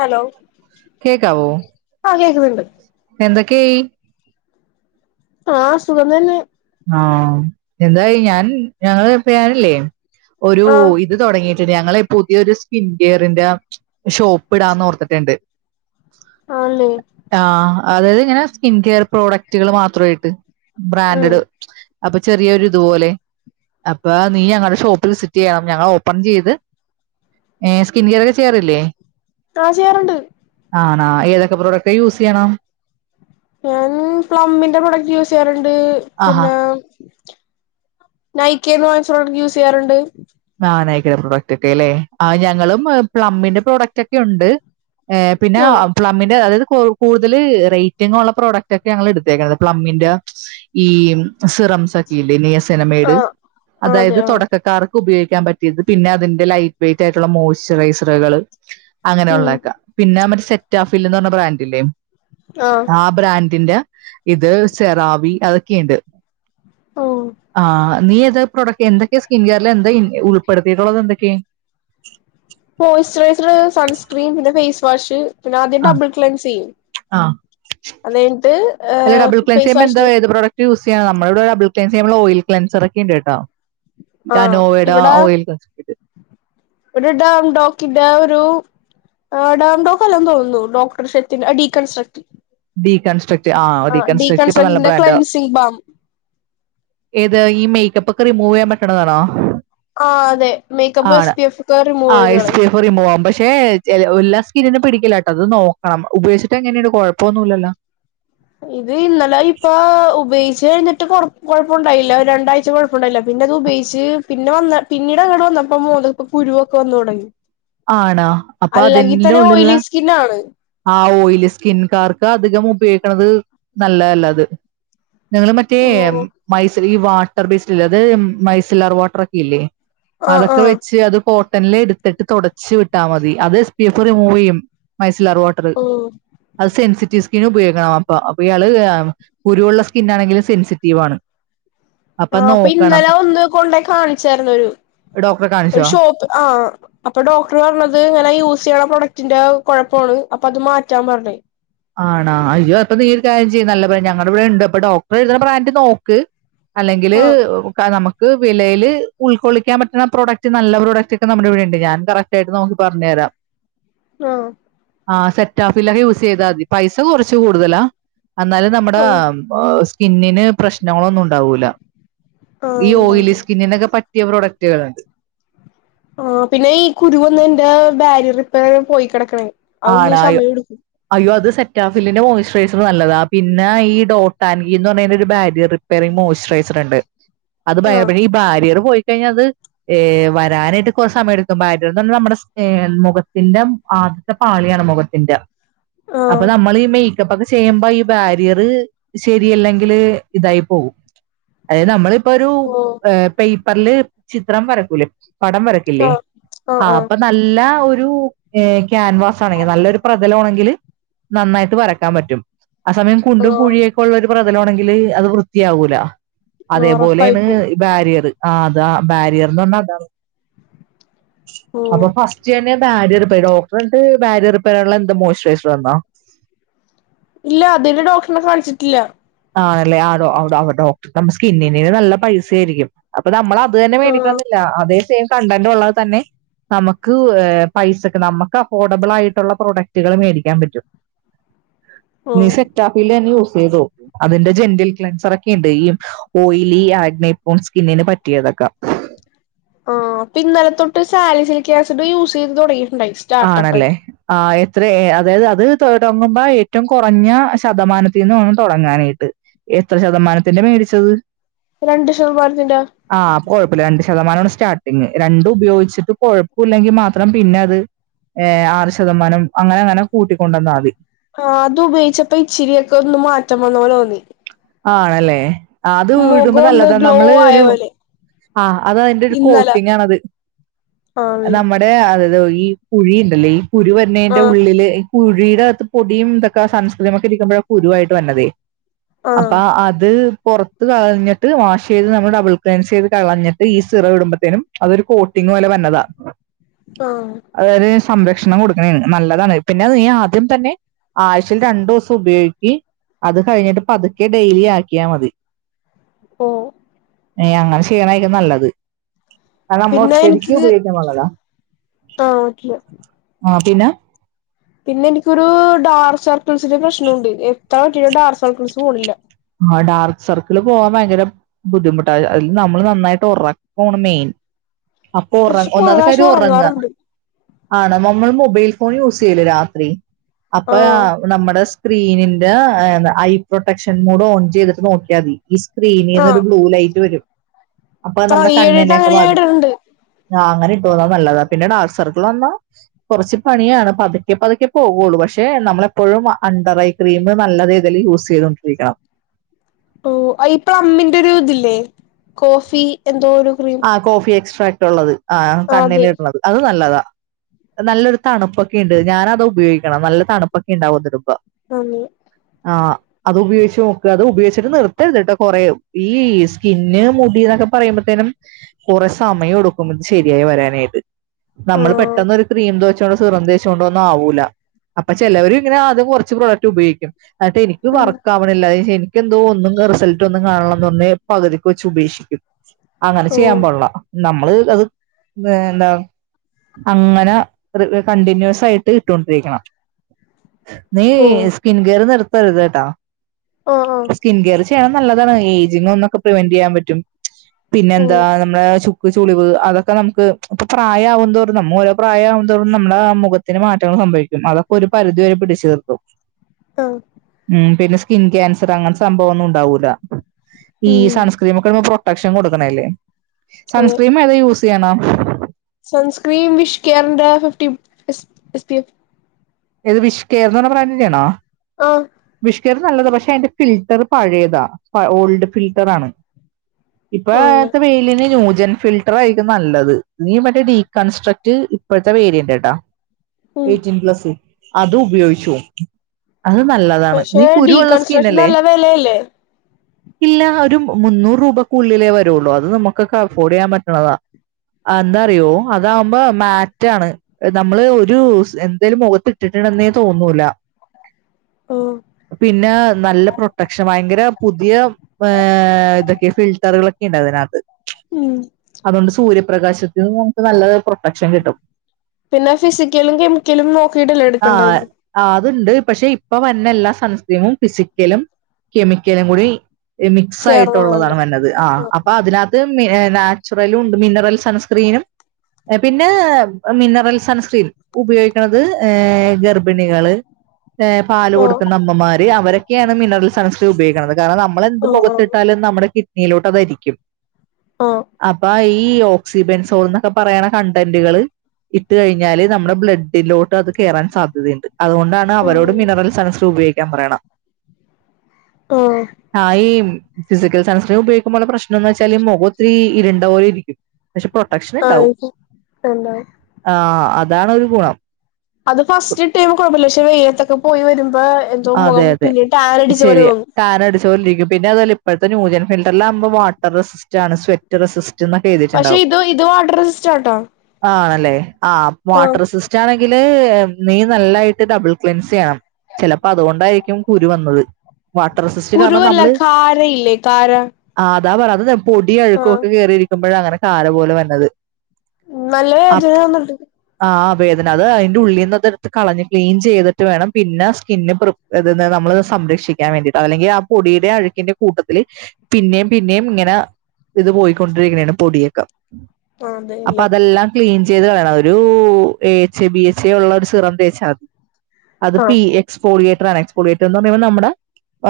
Hello കേക്കാവോ ആഹ് കേക്കുന്നുണ്ട് എന്തൊക്കെയി ആഹ് സുഖതന്നെ ആഹ് എന്തായി ഞാൻ ഞങ്ങള് പേരില്ലേ ഒരു ആഹ് ഇത് തൊടങ്ങി ഞങ്ങളെ പുതിയൊരു സ്കിൻകെയറിന്റെ ഷോപ്പ്ടാന്നർത്തിട്ടുണ്ട് ആന്നേ ആഹ് അതായത് ഇങ്ങനെ സ്കിൻകെയർ പ്രോഡക്റ്റുകള് മാത്രായിട്ട് ഉം ബ്രാൻഡിഡ് അപ്പൊ ചെറിയരുതുപോലെ അപ്പൊ നീ ഞങ്ങളെ ഷോപ്പ് വിസിറ്റ്യ്യണം ഞങ്ങൾ ഓപ്പൺ ചെയ്ത് ഏഹ് സ്കിൻകെയറെക്കെ ചെയ്യാറില്ലേ ആഹ് ചെയ്യാറ്ണ്ട് ആണാ ഏതൊക്കെ പ്രെഡക്റ്റാ യൂസയ്യണ ഞാൻ പ്ലമ്മിന്റെ പ്രൊഡക്റ്റ് യൂസെയ്യാറുണ്ട് ആഹാ പിന്നെ നൈക്കന്ന് വാങ്ങാച്ച് യൂസെയ്യാറുണ്ട് അ നയിക്കയുടെ പ്രെഡക്റ്റ്ക്കെ അല്ലേ ആ ഞങ്ങളും പ്ലംമ്മിന്റെ പ്രെഡക്റ്റൊക്കെ യുണ്ട് ഏഹ് പിന്നാ ആഹ് പ്ലമ്മിന്റെ അതായത് കൂടുതൽ റേറ്റിഗ് ഒള്ള പ്രൊഡക്റ്റക്കെ ഞങ്ങള് എടുത്തേക്കണത് പ്ലമ്മിന്റെ ഈ സിറംസൊക്കെയില്ലേ സിനമേട് ആഹ് അതെ അതായത് ആഹ് തുടക്കക്കാർക്ക് ഉപയോഗിക്കാൻ പറ്റിയത് പിന്നെ അതിന്റെ ലൈറ്റ് വെയിറ്റ് ആയിട്ടുള്ള മോയ്സ്ചറൈസറുകള് അങ്ങനെയ ഉം ഉള്ളതൊക്കെ പിന്നെ മറ്റ സെറ്റാഫിൽന്ന്റഞ്ഞ ബ്രാൻഡില്ലേ ആഹ് ആ ബ്രാൻഡിന്റെ ഇത് സെറാവി അതൊക്കെണ്ട് ഓഹ് ആഹ് നീഏത് പ്രോഡക്റ്റ് എന്തൊക്കെയാ സ്കിൻ കെയറിൽ എന്താ ഉൾപ്പെടുത്തിയിട്ടുള്ളത് എന്തൊക്കെയാ മോയ്സ്ചറൈസർ സൺസ്ക്രീൻ പിന്നെ ഫേസ് വാഷ് പിന്നെ ആദ്യം ആ ഡബിൾ ക്ലെൻസ്യ്യും ആ അത്യ്ഞ്ഞിട്ട അല്ല ഡബിൾ ക്ലെൻസ് ഫേസ് ചെയ്യുമ്പോൾ എന്താ വാഷ്ർ ഏത് പ്രോഡക്റ്റ് യൂസ് ചെയ്യ നമ്മളവിടെ ടബ്ൾകേൻസർ നമ്മള് ഓയിൽകെൻസറൊക്ക ഇണ്ട്ട്ടോ ആഹ് റ്റനോവെട ഇവിടെ ഓയിൽ കെൻസ ഒരു ഡാംഡോക്കിന്റെ ഒരു ആഹ് ഡംഡോക്കല്ലെന്ന തോന്നുന്നു ഡോക്ടർ ശെത്തിന്റെ ഡീ കൺസ്ട്രക്ട് ഡീകൺസ്ട്രക്ട് ആ ഡികൺസ്ട്രക്ടഇപ്പൊ നല്ല ഡീകൺസ്ട്രക്ഷന്റെ ബ്രാൻഡാ ക്ലൻസിങ് ബാം ഏത് ഈ മേക്കപ്പൊക്കെ റിമൂവയ്യാൻ പറ്റണതാണോ ആഹ് അതെ മേക്കപ്പ് എസ് പി എഫൊക്കെ റിമൂവയ്ത്കളയും റിമൂവാ പശെ എല്ലാ സ്കിന്നനു പിടിക്കില്ലട്ടോ അത് നോക്കണം ഉപയോഗിച്ചിട്ട് എങ്ങനെയാണ് കൊഴപ്പ പോന്നുല്ലല്ലാ ഇത് ഇന്നലെ ഇപ്പൊ ഉപയോച്ചഴിഞ്ഞിട്ട് കെഴപ്പുണ്ടായില്ല രണ്ടാഴ്ച കൊഴപ്പ ണ്ടായില്ല പിന്നെ അത് ഉപയോഗിച്ച് പിന്നെ വന്ന പിന്നീട് അങ്ങട്വന്നപ്പ മോന്തകുരുവൊക്കെ വന്നു തൊടങ്ങി ആണാ അപ്പൊ അതെന്റെുള്ളിലുള്ള ഓയിലി സ്കിന്നാണ് ആഹ് ഓയിലി സ്കിൻകാർക്ക് അധികം ഉപയോഗിക്കണത് നല്ലതല്ല അത് നിങ്ങള് മറ്റേ ഓഹ് മൈസല് ഈ വാട്ടർ ബേസറ്റില്ലേ അത് മൈസിലർ വാട്ടറെക്കെ ഇല്ലേ ആഹ് അതൊക്കെ ആഹ് വെച്ച് അത് കോട്ടൺല് എടുത്തിട്ട് തൊട ച്ച് വിട്ടാൽ മതി അത് എസ് പി എഫ് റിമൂവയ്യും മൈസിലർ വാട്ടർ ഓഹ് അത് സെൻസിറ്റീവ് സ്കിൻ ഉപയോഗിക്കണം അപ്പൊ അപ്പൊ ഇയാള് കുരുവുള്ള സ്കിൻ ആണെങ്കിലും സെൻസിറ്റീവ് ആണ്. ആ അപ്പൊ ഇന്നലെ ഒന്ന് കൊണ്ടോയി കാണിച്ചാരുന്നു ഒരു ഡോക്ടറെ ഒരു കാണിച്ചോ ഷോപ്പ് ആഹ് അപ്പൊ ഡോക്ടർ പറഞ്ഞത് ഇങ്ങനെ യൂസ് ചെയ്യണ പ്രൊഡക്ടിന്റെ കൊഴപ്പാണ് അപ്പൊ അത് മാറ്റാൻ പറഞ്ഞ് ആണാ അയ്യോ അപ്പൊ നീയ്യ് ഒരു കാര്യം ചെയ്യ് നല്ല ബ്രാൻഡ് നല്ല ഇവിടെ ഇണ്ട് അപ്പൊ ഡോക്ടറ് എഴുതുന്ന ബ്രാൻഡ് നോക്ക് അല്ലെങ്കില് ആഹ് [unintelligible] നമുക്ക് ഇത് വിലയിൽ ഉൾക്കൊള്ളിക്കാൻ പറ്റുന്ന പ്രൊഡക്ട് നല്ല പ്രൊഡക്റ്റ് ഒക്കെ നമ്മുടെ ഇവിട ഉണ്ട് ഞാൻ കറക്റ്റ് ആയിട്ട് നോക്കി പറഞ്ഞു തരാം. ആഹ് ആ സെറ്റാ ഫില്ലറ് യൂസ് ചെയ്താൽ മതി പൈസ കുറച്ച് കൂടുതലാ എന്നാലും നമ്മുടെ ഓഹ് ഓ സ്കിന്നിന് പ്രശ്നങ്ങളൊന്നും ഉണ്ടാവൂല്ല ആഹ് ഈ ഓയിലി ഉണ്ടായിരുന്നു സ്കിന്നിന്നൊക്കെ പ റ്റിയ പ്രൊഡക്റ്റുകളുണ്ട് ആ പിന്ന ഈ കുരുവന്നയിന്റെ ബാരിയർ റിപ്പയർ പോയി കെടക്കണ് ആണായോ അയ്യോ അത് സെറ്റാഫില്ലിന്റെ മോയിസ്റ്ററേച്ചർ നല്ലതാ പിന്നെ ഈ ഡോട്ട് ആൻഡ് ഗി എന്ന് പറഞ്ഞ ഒരു ബാരിയർ വേറെയും മോയിസ്റ്ററേച്ചറുണ്ട് അത് ആഹ് [unintelligible] ഈ ബാര്യർ പോയിക്കഴിഞ്ഞാൽ അത് ഏഹ് വരാനായിട്ട് കുറെ സമയം എടുക്കും ബാരിയർ എന്ന് പറഞ്ഞ നമ്മുടെ സ് മുഖത്തിന്റെ ആഹ് പാളിയാണ് മുഖത്തിന്റെ അപ്പൊ ആഹ് നമ്മൾ ഈ മേ ക്കപ്പൊക്കെ ചെയ്യുമ്പോ ഈ ബാരിയർ ശരിയല്ലെങ്കില് ഇതായി പോവും. അതായത് നമ്മളിപ്പൊ ഒരു ഓഹ് പേപ്പറില് ചിത്രം വരക്കൂലേ പടം വരക്കു ഇല്ലേ ആഹ് ആഹ് അപ്പൊ നല്ല ഒരു ഏഹ് ക്യാൻവാസ് ആണെങ്കിൽ നല്ലൊരു പ്രതലം ആണെങ്കിൽ നന്നായിട്ട് വരക്കാൻ പറ്റും ആ സമയം കുണ്ടും ആഹ് കുഴിയൊക്കെ ഉള്ള ഒരു പ്രതലമാണെങ്കിൽ അത് വൃത്തിയാവൂല ആഹ് റഫായി അതേപോലെയാണ് പോവും ബാരിയർ ആ അതാ ബാരിയർന്ന് പറഞ്ഞാ അതാ അപ്പൊ ഓഹ് ഇതെന്നെ ബാരിയർ പേ ഡോക്ടർ എന്നിട്ട് ബാരിയറിപ്പേയുള്ള എന്ത് മോയിസ്റ്ററേച്ചർ തന്നോ ഇല്ല അതിന് ഡോക്ടറിനെ കാണിച്ചിട്ടില്ല ആണല്ലേ ആടോ ആടോ അ ഡോക്ടറിന് നമ്മ സ്കിന്നിൻ നല്ല പൈസ ആയിരിക്കും അപ്പൊ നമ്മൾ അത് തന്നെ ആഹ് മേടിക്കണമെന്നില്ല അതേ സെയിം കണ്ടന്റ് ഉള്ളത് തന്നെ നമക്ക് ഏ പൈസക്ക് നമക്ക് അഫോർഡബിൾ ആയിട്ടുള്ള പ്രൊഡക്റ്റുകൾ മേടിക്കാൻ പറ്റും നീ ഓഹ് സെറ്റാഫില്ലന്നെ യൂസ് ചെയ്തോ അതിന്റെ ജെന്റിൽ ക്ലെൻസർ ഒക്കെ ഇണ്ട് ഈ ഓയിലി ആഗ്നൈന് പോൺ സ്കിന്നിന് പറ്റിയതൊക്കെ ആഹ് അപ്പം ഇന്നലെ തൊട്ട് സാലി സിലിക് ആസിഡ് യൂസ് ചെയ്ത് തുടങ്ങിയിട്ടുണ്ടായി സ്റ്റാർട്ടപ്പ് ആണല്ലേ ആയിട്ട് ആ എത്രയെ അതായത് അത് തുടങ്ങുമ്പോ ഏറ്റവും കുറഞ്ഞ ശതമാനത്തിൽ നിന്ന് വേണം തുടങ്ങാനായിട്ട് എത്ര ശതമാനത്തിന്റെ മേടിച്ചത് രണ്ട് ശതമാനത്തിന്റെ ആഹ് അപ്പോ കൊഴപ്പില്ല രണ്ട് ശതമാനമാണ് സ്റ്റാർട്ടിങ്ങ് രണ്ടും ഉപയോഗിച്ചിട്ട് കൊഴപ്പില്ലെങ്കിൽ മാത്രം പിന്നെ അത് ഏ ആറ് ശതമാനം അങ്ങനെ അങ്ങനെ കൂട്ടിക്കൊണ്ടന്നാൽ മതി. ആഹ് അത് ഉപയോഗിച്ചപ്പം ഇച്ചിരിയൊക്കെ ഒന്ന് മാറ്റം വന്ന പോലെ തോന്നി ആണല്ലേ അത് ഇടുമ്പോ മുഖം ഒന്ന് നല്ലതാ ഗ്ലോ നമ്മള് ആയ ഒരു പോലെ ആഹ് അത് അതിന്റെ ഒരു ഇന്നലെ കോട്ടിങ്ങ് ആണത് അത്‌ ആണല്ലേ നമ്മ ടെ അത് ഈ കുഴി ഇണ്ടല്ലേ ഈ കുരു വന്നെന്റെ ആഹ് ഉള്ളില് കുഴിയുടെ അത് പൊടിയും ഇതൊക്കെ സൺസ്ക്രീം ഒക്കെ ഇരിക്കുമ്പോഴ കുരുവ ആയിട്ട് വര്ണതെ ആഹ് അപ്പാ അത് പുറത്ത് കളഞ്ഞിട്ട് വാഷ് ചെയ്ത് നമ്മൾ ഡബിൾ ക്ലൈൻസ് ചെയ്ത് കളഞ്ഞിട്ട് ഈ സിറം ഇടുമ്പത്തേനും അതൊരു കോട്ടിങ്ങ് പോലെ വന്നതാ ആഹ് അതായത് സംരക്ഷണം കൊടുക്കണയാണ് നല്ലതാണ് പിന്നെ നീ ആദ്യം തന്നെ ആഴ്ചയിൽ രണ്ടു ദിവസം ഉപയോഗിക്കി അത് കഴിഞ്ഞിട്ട് പതുക്കെ ഡെയിലി ആക്കിയാൽ മതി. ഓ ഇനി അങ്ങനെ ചെയ്യണായിരിക്കും നല്ലത് അത് പിന്നെ നമ്മളൊറ്റടിക്ക് എനിക്ക് ഉപയോഗിക്കാൻള്ളതാല്ല ആഹ് പറ്റില്ല ആ പിന്നെ പിന്നെ എനിക്കൊരു ഡാർക്ക് സർക്കിൾസിന്റെ പ്രശ്നുണ്ട് എത്ര അകിയിട്ടും ഡാർക്ക് സർക്കിൾസ് പോണില്ല ആ ഡാർക്ക് സർക്കിള് പോവാൻ ഭയങ്കര ബുദ്ധിമുട്ടാ അതില് നമ്മള് നന്നായിട്ട് ഒറക്കാണ് മെയിൻ അപ്പൊ ഒറ പക്ഷെ കുറെ ഒന്നാത്തെ പ്രാവശ്യം കാര്യം ഒറങ്ങ ഉറങ്ങാറുണ്ട് ആണ് നമ്മൾ മൊബൈൽ ഫോൺ യൂസ് ചെയ്യില്ലേ രാത്രി അപ്പ ആഹ് നമ്മുടെ സ്ക്രീനിന്റെ ഐ പ്രൊട്ടക്ഷൻ മോഡ് ഓൺ ചെയ്തിട്ട് നോക്കിയാതി ഈ സ്ക്രീനിൽന്ന് ആഹ് ഒരു ബ്ലൂ ലൈറ്റ് വരും അപ്പൊ അത് ആഹ് നമ്മുടെ ഈയിടെയായിട്ട് കണ്ണിനെക്കെ അങ്ങനെ ഞാൻ ബാധിക്കും ഇടലുണ്ട് ആഹ് അങ്ങനെ ഇട്ടൊ അതാ നല്ലത് പിന്നെ ഡാർക്ക് സർക്കിൾ വന്നാ കുറച്ച് പണിയാണ് പതുക്കെ പതുക്കെ പോകുള്ളൂ പക്ഷെ നമ്മളെപ്പോഴും അണ്ടർ ഐ ക്രീം നല്ല രീതിയിൽ യൂസ് ചെയ്തോണ്ടിരിക്കണം ഓ ഈ പ്ലമ്മിന്റെ ഒരു ഇതില്ലേ കോഫി എന്തോ ഒരു ക്രീം ആ കോഫി എക്സ്ട്രാക്ട് ഉള്ളത് ആ ആഹ് അതെ കണ്ണില് ഇടണത് അത് നല്ലതാ അത് നല്ലൊരു തണുപ്പൊക്കെ ഇണ്ട് ഞാന് അതാ ഉപയോഗിക്ക്ണത് നല്ല തണുപ്പൊക്കെ ഇണ്ടാവും അത് ഇടുമ്പോ ആന്ന് ആഹ് അത് ഉപയോഗിച്ച് നോക്ക് അത് ഉപയോഗിച്ചിട്ട് നിർത്തരുത്ട്ടൊ കൊറെേ ഈ സ്കിൻ മുടി എന്നൊക്കെ പറയുമ്പോത്തേനും കുറേ സമയം എടുക്കും ഇത് ശെരിയായി വരാനായിട്ട് നമ്മൾ ആഹ് പെട്ടെന്ന് ഒരു ക്രീം തച്ചോണ്ട് സിറം തേച്ച് ചൊണ്ടൊന്നും ആവൂല അപ്പൊ ചിലവര് ഇങ്ങനെ ആദ്യം കുറച്ച് പ്രൊഡക്റ്റ് ഉപയോഗിക്കും എന്നട്ട് എനിക്ക് ആഹ് വർക്ക് ആവണില്ല എനിക്ക് എന്തോ ഒന്നും റിസൾട്ട് ഒന്നും കാണ്ല്ലാന്ന് പറഞ്ഞ് പകുതിക്ക് വെച്ച് ഉപേക്ഷിക്കും അങ്ങനെ ഓ ചെയ്യാൻ പാടിള്ള നമ്മള് അത് എന്താ അങ്ങനെ കണ്ടിന്യൂസ് ആയിട്ട് ഇട്ടൊണ്ടിരിക്കണം നീ ഓ സ്കിൻകെയർ നിർത്തരുത്ട്ടൊ ആഹ് ആഹ് സ്കിൻ കെയർ നല്ലതാണ് ഏജിന്നൊക്കെ പ്രിവന്റ് ചെയ്യാൻ പറ്റും പിന്നെ ഓ എന്താ നമ്മുടെ ചുക്ക് ചുളിവ് അതൊക്കെ നമുക്ക് ഇപ്പൊ പ്രായമാവതോറും നമ്മൾ ഓരോ പ്രായമാവും തോറും നമ്മുടെ മുഖ ത്തിന് മാറ്റങ്ങൾ സംഭവിക്കും അതൊക്കെ ഒരു പരിധി വരെ പിടിച്ചു നിർത്തും ആ ഉം പിന്നെ സ്കിൻ ക്യാൻസർ അങ്ങനത്തെ സംഭവം ഒന്നും ഉണ്ടാവൂല ഈ ഉം സൺസ് ക്രീമൊക്കെ പ്രൊട്ടക്ഷൻ കൊടുക്കണല്ലേ അതെ സൺസ്ക്രീം ഏതാ യൂസ് ചെയ്യണെ? സൺസ്ക്രീൻ വിഷ് കെയറിന്റെ ഫിഫ്റ്റി എസ് പി എഫ് ഏത് വിഷ് കെയർ എന്ന് പറയണ ബ്രാൻഡിന്റെയാണോ? ആ വിഷുകെയർ നല്ലതാ പക്ഷെ അതിന്റെ ഫിൽട്ടർ പഴയതാ ഓൾഡ് ഫിൽട്ടർ ആണ് ആണല്ലേ ഇപ്പൊഴത്തെ വെയി യിലിന് ന്യൂജൻ ഫിൽട്ടർ ആയിരിക്കും നല്ലത് ഇ മറ്റേ ഡീകൺസ്ട്രക്ട് ഇപ്പോഴത്തെ വെയിലിന്റെ ട്ടോ ഉം എയ്ടീൻപ്ലസ് അത് ഉപയോഗിച്ചു നോക്ക് അത് നല്ലതാ ആണ് നീ പക്ഷെ കുരുവൊള്ള സ്കീൻ ഡീകൺസ്ട്രക്ഷൻ അല്ലേ? നല്ല വെലയല്ലേ ഇല്ല ഒരു മുന്നൂറ് രൂപക്കുള്ളിലേ വരുള്ളൂ അത് നമുക്കൊക്കെ അഫോർഡ് ചെയ്യാൻ പറ്റുന്നതാ എന്താറിയോ അതാകുമ്പോ മാറ്റാണ് നമ്മള് ഒരു സ് എന്തേലും മുഖത്ത് ഇട്ടിട്ടുണ്ടെന്നേ തോന്നൂല ഓ പിന്നെ നല്ല പ്രൊട്ടക്ഷൻ ഭയങ്കര പുതിയ ഏ ഇതൊക്കെ ഫിൽട്ടറുകളൊക്കെ ഇണ്ട് അതിനകത്ത് ഉം അതുകൊണ്ട് സൂര്യപ്രകാശത്തിന്ന് നമുക്ക് നല്ല പ്രൊട്ടക്ഷൻ കിട്ടും പിന്നെ ഫിസിക്കലും കെമിക്കലും നോക്കിയിട്ടല്ലേ എടുക്കേണ്ടത് ആ അതുണ്ട് പക്ഷെ ഇപ്പൊ വന്ന എല്ലാ സൺസർക്രീമും ഫിസിക്കലും കെമിക്കലും കൂടി ഏഹ് മിക്സ് ആയിട്ടുള്ളതാണ് ചേർന്നതല്ലേ നല്ലത് ആഹ് അപ്പ അതിനാത് ഇത് മി ഏഹ് നാച്ചുറലും ഉണ്ട് മിനറൽ സൺസ്ക്രീനും ഏഹ് പിന്നേ മിനറൽ സൺസ്ക്രീൻ ഉപയോഗിക്ക്ണത് ഏഹ് ഗർഭിണികള് ഏഹ് പാലു ആഹ് കൊടുക്കുന്ന അമ്മമാര് അവരെ ക്കെയാണ് മിനറൽ സൺസ് ഉപയോഗിക്കുന്നത് കാരണം നമ്മളെന്ത് ആഹ് ആഹ് മുഖത്തിട്ടാലും നമ്മുടെ കിഡ്നിയിലോട്ട് അതരിക്കും ആഹ് അപ്പ ഈഹ് ഓഹ് സിബെൻസോൾന്നൊക്കെ പറയ്ണ കണ്ടന്റ്കള് ഇട്ട് കഴിഞ്ഞാല് നമ്മളെ ബ്ലഡ്ലോ ട്ട് അത് കേറാൻ സാധ്യത ഇണ്ട്. അതുകൊണ്ടാണ് ആഹ് അവരോടും മിനറൽ സൺസ് ഉപയോഗിക്കാൻ പറയണം.. ഓഹ് ആഹ് ഈ ഫിസിക്കൽ സൺസ്ക്രീമ് ഉപയോഗിക്കുമ്പോള്ള പ്രശ്നംന്ന് വെച്ചാല് മുഖ ഒത്തിരി ഇരുണ്ട പോലെ ഇരിക്കും. പക്ഷെ പ്രൊട്ടക്ഷൻ ആഹ് ഉണ്ടാവും എന്താവും ആഹ് അതാണൊരു ഗുണം അത് ഫസ്റ്റിട്ട് കൊഴപ്പല്ല പക്ഷെ വെയിലത്തൊക്കെ പോയി വരുമ്പോ ത്തും അതെ മുഖവും പിന്നെ ട്ടാനടിച്ച പോലെ തോന്നും. ചോ [unintelligible] പിന്നെ അതുവല്ല ഇപ്പഴത്തെ ന്യൂജനും ഫിൽറ്ററിൽ ആകുമ്പോ വാട്ടർ റസിസ്റ്റാണ് സ്വെറ്റ് റസിസ്റ്റന്ന് പക്ഷെ ഇതു ഇതു വാട്ടർ സിസ്റ്റാട്ടാ. ആണല്ലേ ആഹ് വാട്ടർ സിസ്റ്റാണെങ്കില് നീ നല്ലായിട്ട് ഡബിൾ ക്ലിൻസ് ചെയ്യണം. അപ്പതുകൊണ്ടായിരിക്കും കുരു വന്നത്. വാട്ടർ റെസിസ് കുരുവല്ല കാര ഇല്ലേ കാര ആഹ് ആതാ പറാ അത് ഇത് പൊടി ആഹ് അഴുക്കൊക്കെ കേറി ഇരിക്കുമ്പഴാ അങ്ങനെ കാല പോലെ വര്ന്നത് ന്നല്ല വേദനെന്ന്ണ്ട്. ആഹ് വേദന അത് അയിന്റെ ഉള്ളീന്ന് അതെടുത്ത് കളഞ്ഞ് ക്ലീൻ ചെയ്തിട്ട് വേണം പിന്ന സ്കിന്ന് പ്രി ഇത് എന്ത നമ്മള് സംരക്ഷിക്കാൻ വേണ്ടിട്ട് അല്ലെങ്കി ആ പൊടിയുടേം അഴുക്കിന്റെയും കൂട്ടത്തില് പിന്നെയും പിന്നെയും ഇങ്ങനെ ഇത് പോയിക്കൊണ്ടിര്ക്ക്ണേണെ പൊടിയൊക്ക. ആഹ് അപ്പ അതെല്ലേ അതെല്ലാം ക്ലീൻ ചെയ്ത് കളയണം ഒരൂ A H A B H A ഉള്ള ഒരു സിറം തേച്ചാ മതി അത് ആഹ് പി എക്സ്പോളിയേറ്ററാണ്, എക്സ്പോളിയേറ്റർന്ന് പറയുമ്പോ നമ്മുടെ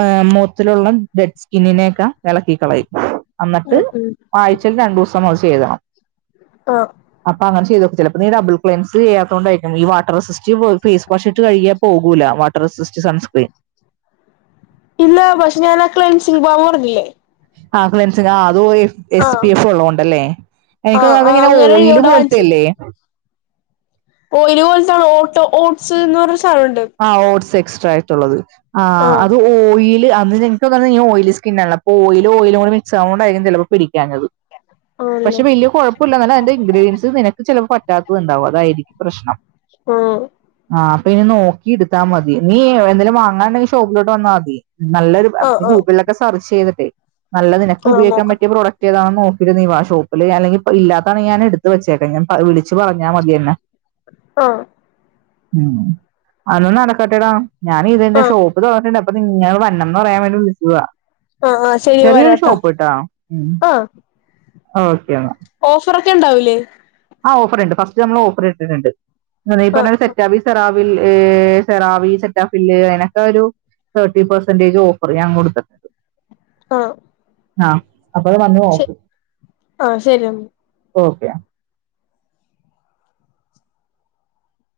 ഏഹ് മോത്തിലുള്ള ഡെഡ് സ്കിന്നിനെയൊക്കെ എളക്കി കളയും. അന്നട്ട് ഉം ഉം ആഴ്ച്ചയിൽ രണ്ടൂസം അത് ചെയ്യണം. ആഹ് അപ്പ അങ്ങനെ ചെയ്തോക്ക് ചെലപ്പ നീ ഡബിൾ ക്ലൻസ് ചെയ്യാത്തോണ്ടായിരിക്കും ഈ വാട്ടർ റെസിസ് ഈ ഫേസ് വാഷ് ഇട്ട് കഴികിയാ പോകൂലാ വാട്ടർ റെസിസ്റ്റ് സൺസ്ക്രീൻ ഇല്ല പക്ഷെ ഞാന് ആ ക്ലൈൻസിംഗ് പാവു പറഞ്ഞില്ലേ ആഹ് ക്ലൻസിങ്ങ് അതു പോയി എസ് ആഹ് പി എഫ് ഉള്ളോണ്ടല്ലേ, എനിക്ക് ആഹ് തോന്ന് അത് ആഹ് ഇങ്ങനെ അങ്ങനെ ഓയില് എഴുതിയോണ്ടാ പോൽത്തെല്ലേ? ഒയിലു പോലെത്താണോ ഓട്ടോ ഓട്ട്സ് ന്ന് പറഞ്ഞ സാനോണ്ട് ആഹ് ഓട്സ് എക്സ്ട്രായ്ട്ടുള്ളത് ആഹ് അത് ഓയില് അന്ന് ഞ ത്യം പറഞ്ഞാ ഞാൻ ഓയിലി സ്കിന്നുള്ളാ പ്പോ ഓയില് ഓയിലും കൂടി മിക്സ് ആവുന്നോണ്ടായിരിക്കും ചെലപ്പോ പിടിക്കാഞ്ഞത് പക്ഷെ ആണല്ലേ വല്യ കൊഴപ്പ് ക്കൂല്ല അല്ല അതിന്റെ ഇൻഗ്രീഡിയൻസ് നിനക്ക് ചെലപ്പ പറ്റാത്തത് ഉണ്ടാവും അതായിരിക്കും പ്രശ്നം ഓഹ്. ആഹ് അപ്പം ഇനി നോക്കി ഇടുത്താ മതി നീ എന്തേലും വാങ്ങാനുണ്ടെങ്കി ഷോപ്പിലോട്ട് വന്നാ മതി നല്ലൊരു അത് ആഹ് നീ ആഹ് ഗൂഗിളിലൊക്കെ സെർച്ച് ചെയ്തിട്ടേ നല്ലത് നിനക്ക് ആഹ് ഉപയോഗിക്കാൻ നോക്കാം പറ്റിയ പ്രോഡക്റ്റ് ഏതാണെന്ന് നോക്കീട്ട് നീ വാ ഷോപ്പില് അല്ലെങ്കി ഇപ് ഇല്ലാത്താണെങ്കി ഞാൻ എടുത്തു വെച്ചേക്കാം ഞാൻ പ വിളിച്ച് പറഞ്ഞാ മതി എന്നെ [unintelligible] ഉം അന്നാ നടക്കട്ടെടാ ഞാൻ ഇതെന്റെ ആഹ് ഷോപ്പ് തൊറന്നിട്ടുണ്ട് അപ്പൊ നിങ്ങള് വരണം ന്ന് പറയാൻ വേണ്ടി വിളിച്ചതാ. ആഹ് ആഹ് ശരി ചെറിയൊരു വരാട്ടോ ഷോപ്പ്ട്ടാ ഉം ആഹ് ഓക്കെന്നാ. ഓഫറൊക്കെ ഇണ്ടാവൂലേ? ആഹ്, ഓഫറിണ്ട്. ഫസ്റ്റ് നമ്മൾ ഓഫർ ഇട്ടിട്ടുണ്ട്. ഈ ആഹ് പറഞ്ഞ സെറ്റാ പീസ്. സെറാവിൽ, ഏഹ് സെറാവി, സെറ്റാഫില് അയനൊക്കെരു. തേർട്ടി പെർസെന്റേജ് ഓഫർ ഞാൻ കൊടുത്തത് ആ ആഹ അപ്പൊത് വന്ന് ആഹ് ശരി എന്നാ നോക്കുംഓക്കെ